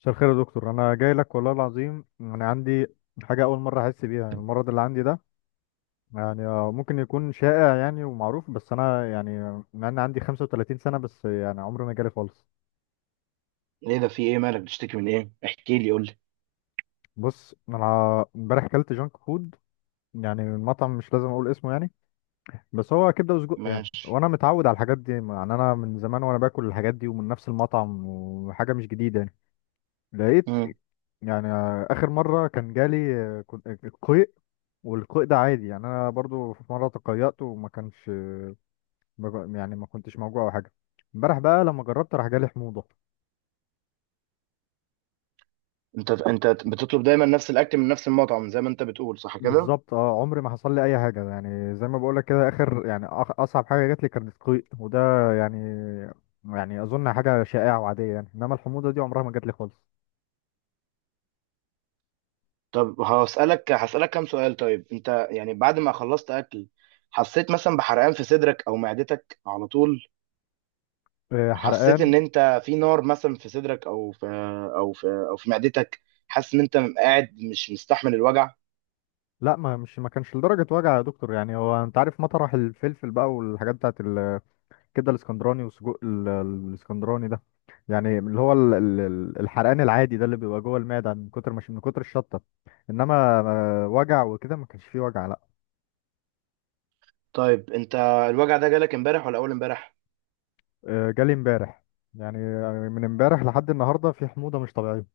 مساء الخير يا دكتور، انا جاي لك والله العظيم. انا عندي حاجه اول مره احس بيها. يعني المرض اللي عندي ده يعني ممكن يكون شائع يعني ومعروف، بس انا يعني مع ان عندي 35 سنه، بس يعني عمري ما جالي خالص. ايه ده؟ في ايه؟ مالك؟ بتشتكي من ايه؟ احكي لي، قول لي. بص، انا امبارح اكلت جانك فود يعني من مطعم مش لازم اقول اسمه يعني. بس هو كبده وسجق يعني، ماشي. وانا متعود على الحاجات دي يعني. انا من زمان وانا باكل الحاجات دي ومن نفس المطعم، وحاجه مش جديده يعني. لقيت مم. يعني اخر مره كان جالي قيء. والقيء ده عادي يعني، انا برضو في مره تقيأت وما كانش ما ج- يعني ما كنتش موجوع او حاجه. امبارح بقى لما جربت راح جالي حموضه. انت بتطلب دايما نفس الاكل من نفس المطعم زي ما انت بتقول، صح كده؟ بالظبط، اه، عمري ما حصل لي اي حاجه، يعني زي ما بقول لك كده. اخر يعني اصعب حاجه جات لي كانت قيء، وده يعني يعني اظن حاجه شائعه وعاديه يعني. انما الحموضه دي عمرها ما جات لي خالص. طب هسألك كام سؤال. طيب انت يعني بعد ما خلصت اكل، حسيت مثلا بحرقان في صدرك او معدتك على طول؟ حسيت ان حرقان. انت في نار مثلا في صدرك او في معدتك؟ حاسس ان انت قاعد مش مستحمل الوجع؟ لا، ما مش ما كانش لدرجه وجع يا دكتور. يعني هو انت عارف مطرح الفلفل بقى والحاجات بتاعت كده الاسكندراني، وسجق الاسكندراني ده، يعني اللي هو الحرقان العادي ده اللي بيبقى جوه المعده من كتر، مش من كتر الشطه. انما وجع وكده ما كانش فيه وجع، لا. طيب انت، الوجع ده جالك امبارح ولا اول امبارح؟ جالي امبارح. يعني من امبارح لحد النهارده في حموضه مش طبيعيه.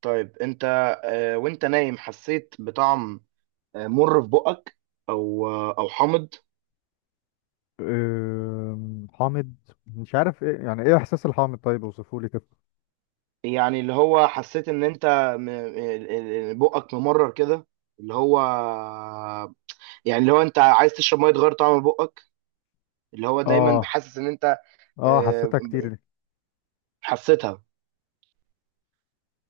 طيب انت، وانت نايم حسيت بطعم مر في بقك، او حامض؟ حامض. مش عارف ايه يعني، ايه احساس الحامض؟ طيب اوصفه لي كده. يعني اللي هو حسيت ان انت م- ال- بقك ممرر كده، اللي هو يعني اللي هو انت عايز تشرب ميه تغير طعم بقك، اللي هو دايما اه، حاسس ان انت، اه، آه، حسيتها كتير دي. حسيتها.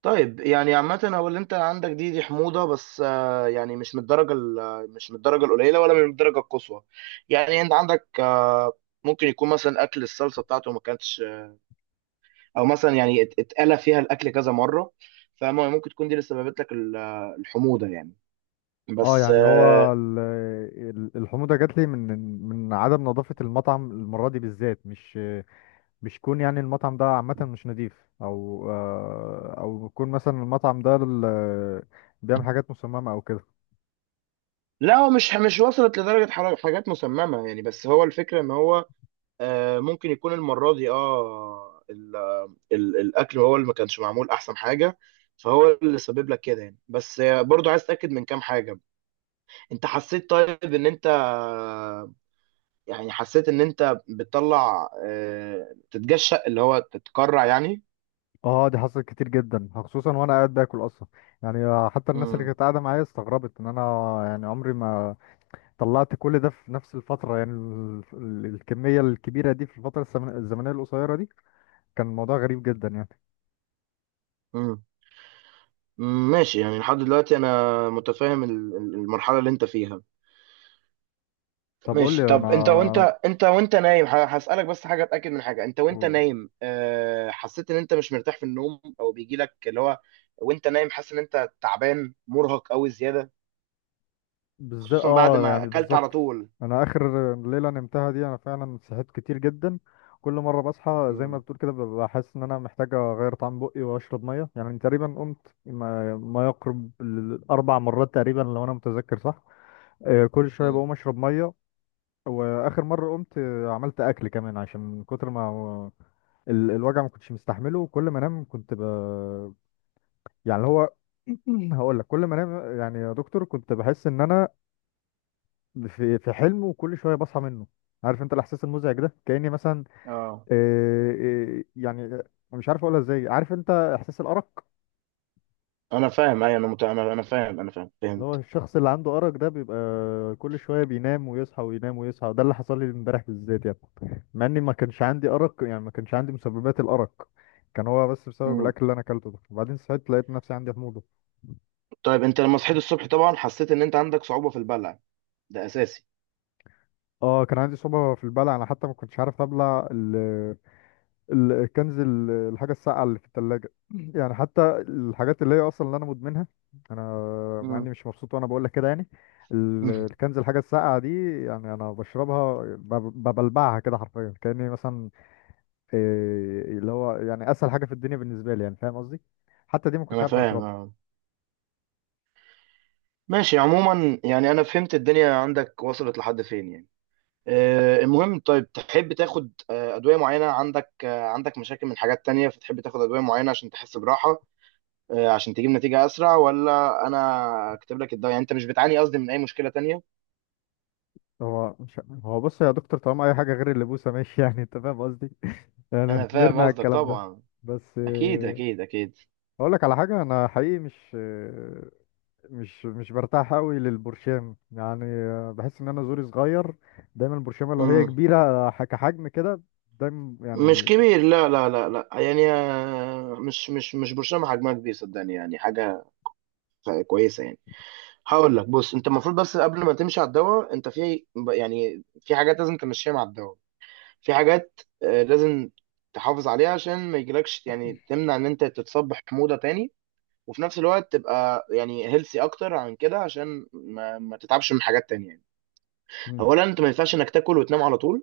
طيب يعني عامة، هو اللي انت عندك دي حموضة، بس يعني مش من الدرجة القليلة ولا من الدرجة القصوى. يعني انت عندك ممكن يكون مثلا اكل الصلصة بتاعته ما كانتش، او مثلا يعني اتقلى فيها الاكل كذا مره، فممكن تكون دي اللي سببت لك الحموضه يعني، اه، بس يعني هو الحموضه جات لي من من عدم نظافه المطعم، المره دي بالذات. مش يكون يعني المطعم ده عامة مش نضيف، أو أو يكون مثلا المطعم ده بيعمل حاجات مصممة أو كده. لا هو مش وصلت لدرجه حاجات مسممه يعني، بس هو الفكره ان هو ممكن يكون المره دي الاكل هو اللي ما كانش معمول احسن حاجه. فهو اللي سبب لك كده يعني، بس برضو عايز اتاكد من كام حاجه. انت حسيت طيب ان انت يعني حسيت ان انت بتطلع تتجشأ، اللي هو تتكرع يعني؟ اه، دي حصلت كتير جدا، خصوصا وانا قاعد باكل اصلا. يعني حتى الناس اللي كانت قاعده معايا استغربت ان انا يعني عمري ما طلعت كل ده في نفس الفتره. يعني الكميه الكبيره دي في الفتره الزمنيه القصيره دي كان الموضوع غريب جدا يعني. امم. ماشي، يعني لحد دلوقتي انا متفاهم المرحله اللي انت فيها. طب قول لي ماشي. طب انت وانت، انا انت وانت نايم، هسالك بس حاجه، اتاكد من حاجه. انت وانت قول. نايم، حسيت ان انت مش مرتاح في النوم، او بيجي لك اللي هو وانت نايم حاسس ان انت تعبان مرهق قوي زياده بالذات، خصوصا بعد اه، ما يعني اكلت على بالظبط. طول؟ انا اخر ليله نمتها دي انا فعلا صحيت كتير جدا. كل مره بصحى زي ما امم. بتقول كده ببقى حاسس ان انا محتاج اغير طعم بقي واشرب ميه. يعني تقريبا قمت ما يقرب الاربع مرات تقريبا، لو انا متذكر صح. كل شويه امم. بقوم اشرب ميه. واخر مره قمت عملت اكل كمان، عشان من كتر ما الوجع ما كنتش مستحمله. وكل ما انام كنت ب... يعني اللي هو هقول لك، كل ما انام يعني يا دكتور كنت بحس ان انا في في حلم، وكل شويه بصحى منه. عارف انت الاحساس المزعج ده، كاني مثلا اه آه، آه، يعني آه، مش عارف اقولها ازاي. عارف انت احساس الارق؟ انا فاهم. اي انا انا فاهم، انا فاهم، اللي هو فهمت. الشخص اللي عنده ارق ده بيبقى كل شويه بينام ويصحى وينام ويصحى. ده اللي حصل لي امبارح بالذات يعني، مع اني ما كانش عندي ارق، يعني ما كانش عندي مسببات الارق. كان هو بس بسبب امم. الاكل اللي انا اكلته ده. وبعدين صحيت لقيت نفسي عندي حموضه. طيب انت لما صحيت الصبح طبعا حسيت ان انت عندك صعوبه في البلع، ده اساسي. اه، كان عندي صعوبه في البلع، انا حتى ما كنتش عارف ابلع الكنز الحاجة الساقعة اللي في التلاجة يعني حتى الحاجات اللي هي أصلا اللي أنا مدمنها أنا، مع إني امم. مش مبسوط وأنا بقول لك كده يعني. الكنز الحاجة الساقعة دي، يعني أنا بشربها ببلبعها كده حرفيا، كأني مثلا اللي هو يعني أسهل حاجة في الدنيا بالنسبة لي، يعني فاهم قصدي. حتى دي ما كنتش انا عارف فاهم أشربها. اه. ماشي، عموما يعني انا فهمت الدنيا عندك وصلت لحد فين يعني. المهم، طيب تحب تاخد ادويه معينه؟ عندك، عندك مشاكل من حاجات تانية فتحب تاخد ادويه معينه عشان تحس براحه، عشان تجيب نتيجه اسرع؟ ولا انا اكتب لك الدواء، يعني انت مش بتعاني قصدي من اي مشكله تانية؟ هو مش هو بص يا دكتور، طالما أي حاجة غير اللبوسة ماشي يعني أنت فاهم قصدي، يعني انا فاهم كبرنا على قصدك الكلام ده. طبعا. بس اكيد، اكيد، اكيد. أقول لك على حاجة. أنا حقيقي مش مش برتاح قوي للبرشام. يعني بحس ان انا زوري صغير. دايما البرشامه لو هي مم. كبيره كحجم كده، دايما مش يعني. كبير، لا، لا، لا، لا، يعني مش برشام حجمها كبير، صدقني، يعني حاجه كويسه يعني. هقول لك، بص، انت المفروض، بس قبل ما تمشي على الدواء، انت في، يعني في حاجات لازم تمشيها مع الدواء، في حاجات لازم تحافظ عليها عشان ما يجيلكش، يعني تمنع ان انت تتصاب بحموضه تاني، وفي نفس الوقت تبقى يعني هيلثي اكتر عن كده عشان ما تتعبش من حاجات تانية يعني. مم. اولا، انت ما ينفعش انك تاكل وتنام على طول،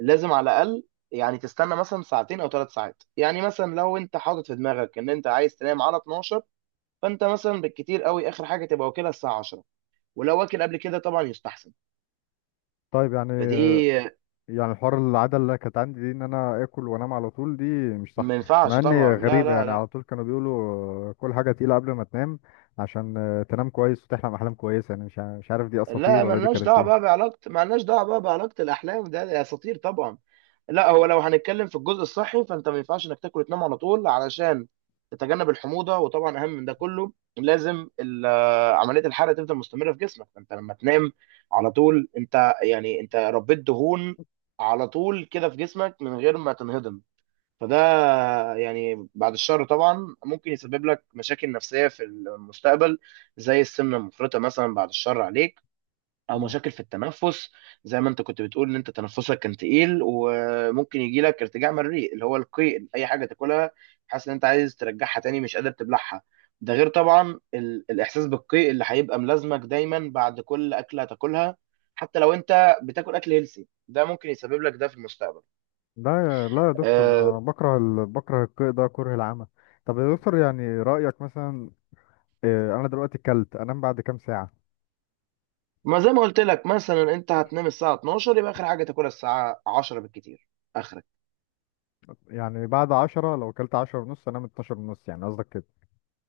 لازم على الاقل يعني تستنى مثلا ساعتين او 3 ساعات. يعني مثلا لو انت حاطط في دماغك ان انت عايز تنام على 12، فانت مثلا بالكتير قوي اخر حاجه تبقى واكلها الساعه 10، ولو واكل قبل كده طبعا يستحسن. طيب يعني، فدي. يعني الحوار العاده اللي كانت عندي دي، ان انا اكل وانام على طول، دي مش صح. ما مع ينفعش اني طبعا، لا، غريبه، لا، يعني لا. على طول كانوا بيقولوا كل حاجه تقيله قبل ما تنام عشان تنام كويس وتحلم احلام كويسه. يعني مش عارف دي اساطير لا، ولا دي كانت ايه. مالناش دعوه بقى بعلاقه الاحلام، ده اساطير طبعا. لا، هو لو هنتكلم في الجزء الصحي، فانت ما ينفعش انك تاكل وتنام على طول علشان تتجنب الحموضه. وطبعا اهم من ده كله، لازم عمليه الحرق تفضل مستمره في جسمك. فانت لما تنام على طول، انت يعني انت ربيت دهون على طول كده في جسمك من غير ما تنهضم. فده يعني بعد الشر طبعا ممكن يسبب لك مشاكل نفسية في المستقبل، زي السمنة المفرطة مثلا، بعد الشر عليك، أو مم. مشاكل في التنفس، زي ما أنت كنت بتقول إن أنت تنفسك كان تقيل، وممكن يجي لك ارتجاع مريء، اللي هو القيء، أي حاجة تاكلها حاسس إن أنت عايز ترجعها تاني، مش قادر تبلعها. ده غير طبعا الإحساس بالقيء اللي هيبقى ملازمك دايما بعد كل أكلة هتاكلها. حتى لو أنت بتاكل أكل هيلسي، ده ممكن يسبب لك ده في المستقبل. لا، لا يا دكتور، ده آه، أنا بكره ال... بكره القيء ده كره العمى. طب يا دكتور يعني رأيك مثلا انا دلوقتي اكلت انام بعد كام ساعه؟ ما زي ما قلت لك مثلا انت هتنام الساعه 12، يبقى اخر حاجه تاكلها الساعه 10 بالكتير، اخرك. يعني بعد عشرة، لو اكلت عشرة ونص انام اتناشر ونص يعني، قصدك كده؟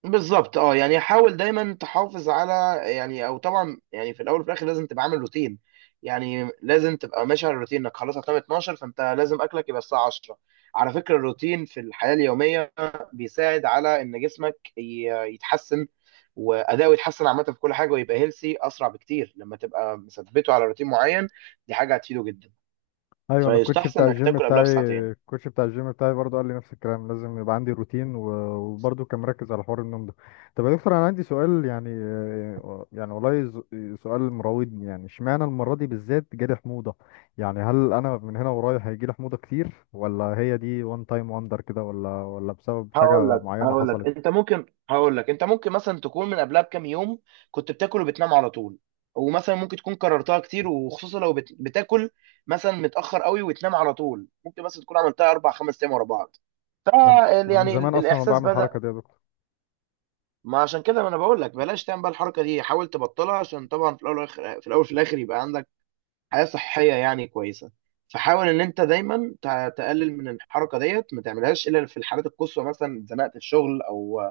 بالظبط، اه، يعني حاول دايما تحافظ على، يعني، او طبعا يعني في الاول وفي الاخر لازم تبقى عامل روتين. يعني لازم تبقى ماشي على الروتين، انك خلاص هتنام 12 فانت لازم اكلك يبقى الساعه 10. على فكره، الروتين في الحياه اليوميه بيساعد على ان جسمك يتحسن، واداؤه يتحسن عامه في كل حاجه، ويبقى هيلسي اسرع بكتير لما تبقى مثبته على روتين معين. دي حاجه هتفيده جدا. ايوه، انا الكوتش فيستحسن بتاع انك الجيم تاكل قبلها بتاعي بساعتين. الكوتش بتاع الجيم بتاعي برضو قال لي نفس الكلام، لازم يبقى عندي روتين، وبرضو كان مركز على حوار النوم ده. طب يا دكتور انا عندي سؤال، يعني يعني والله سؤال مراودني. يعني اشمعنى المره دي بالذات جالي حموضه؟ يعني هل انا من هنا ورايح هيجي لي حموضه كتير، ولا هي دي وان تايم وندر كده، ولا بسبب هقول حاجه لك معينه هقول لك حصلت؟ انت ممكن هقول لك انت ممكن مثلا تكون من قبلها بكام يوم كنت بتاكل وبتنام على طول، ومثلا ممكن تكون كررتها كتير، وخصوصا لو بتاكل مثلا متاخر قوي وتنام على طول، ممكن مثلا تكون عملتها اربع خمس ايام ورا بعض. ف. انا، أنا من يعني زمان اصلا ما الاحساس بعمل بدا. الحركه دي يا دكتور. ما عشان كده، ما انا بقول لك بلاش تعمل بقى الحركه دي، حاول تبطلها، عشان طبعا في الاول والاخر، في الاول في الاخر يبقى عندك حياة صحية يعني كويسة. فحاول ان انت دايما تقلل من الحركة ديت، ما تعملهاش الا في الحالات القصوى، مثلا اتزنقت في شغل، او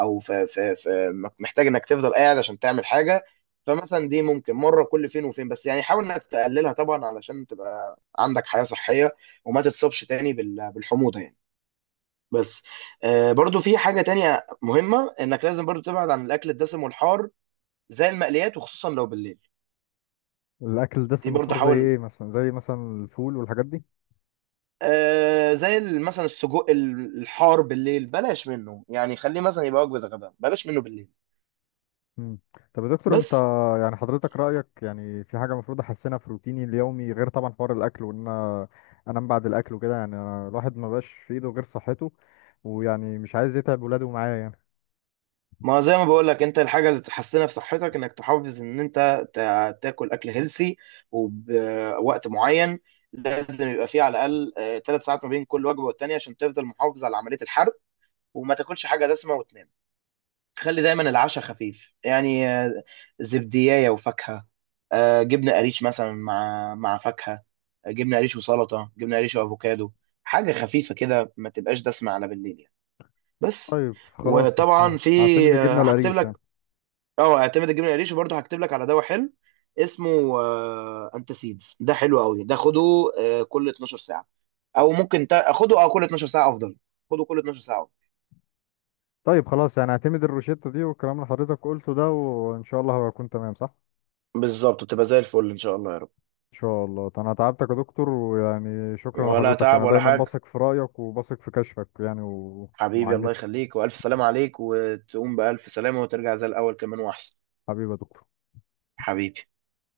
او في, محتاج انك تفضل قاعد عشان تعمل حاجة. فمثلا دي ممكن مرة كل فين وفين، بس يعني حاول انك تقللها طبعا علشان تبقى عندك حياة صحية وما تتصابش تاني بالحموضة يعني. بس برضو في حاجة تانية مهمة، انك لازم برضو تبعد عن الاكل الدسم والحار زي المقليات، وخصوصا لو بالليل. الاكل دي الدسم برضو والحار زي حاول، ايه مثلا؟ زي مثلا الفول والحاجات دي؟ زي مثلا السجق الحار بالليل بلاش منه، يعني خليه مثلا يبقى وجبه غدا، بلاش منه بالليل. مم. طب يا دكتور انت، بس يعني حضرتك رايك يعني في حاجه المفروض احسنها في روتيني اليومي، غير طبعا حوار الاكل وان انا انام بعد الاكل وكده؟ يعني أنا الواحد ما بقاش في ايده غير صحته، ويعني مش عايز يتعب ولاده معاه يعني. ما زي ما بقول لك، انت الحاجه اللي تحسنها في صحتك انك تحافظ ان انت تاكل اكل هيلسي وبوقت معين. لازم يبقى فيه على الاقل 3 ساعات ما بين كل وجبه والتانيه عشان تفضل محافظ على عمليه الحرق، وما تاكلش حاجه دسمه وتنام. خلي دايما العشاء خفيف، يعني زبدية وفاكهة، جبنة قريش مثلا مع فاكهة، جبنة قريش وسلطة، جبنة قريش وأفوكادو، حاجة خفيفة كده، ما تبقاش دسمة على بالليل يعني. بس، طيب خلاص، وطبعا في، هعتمد الجبنه هكتب القريش لك. يعني. اه اعتمد الجبنة قريش، وبرضه هكتب لك على دواء حلو اسمه انتاسيدز، ده حلو قوي، ده خده كل 12 ساعة. او ممكن خده، اه، كل 12 ساعة افضل. خده كل 12 ساعة أفضل. طيب خلاص، يعني هعتمد الروشته دي والكلام اللي حضرتك قلته ده، وان شاء الله هبقى اكون تمام، صح؟ بالظبط تبقى زي الفل ان شاء الله يا رب. ان شاء الله. انا تعبتك يا دكتور، ويعني شكرا ولا لحضرتك. تعب انا ولا دايما حاجة. بثق في رايك وبثق في كشفك يعني حبيبي، ومعاينه. الله يخليك، والف سلام عليك، وتقوم بالف سلامه، وترجع زي الاول كمان واحسن. حبيبي يا دكتور. حبيبي.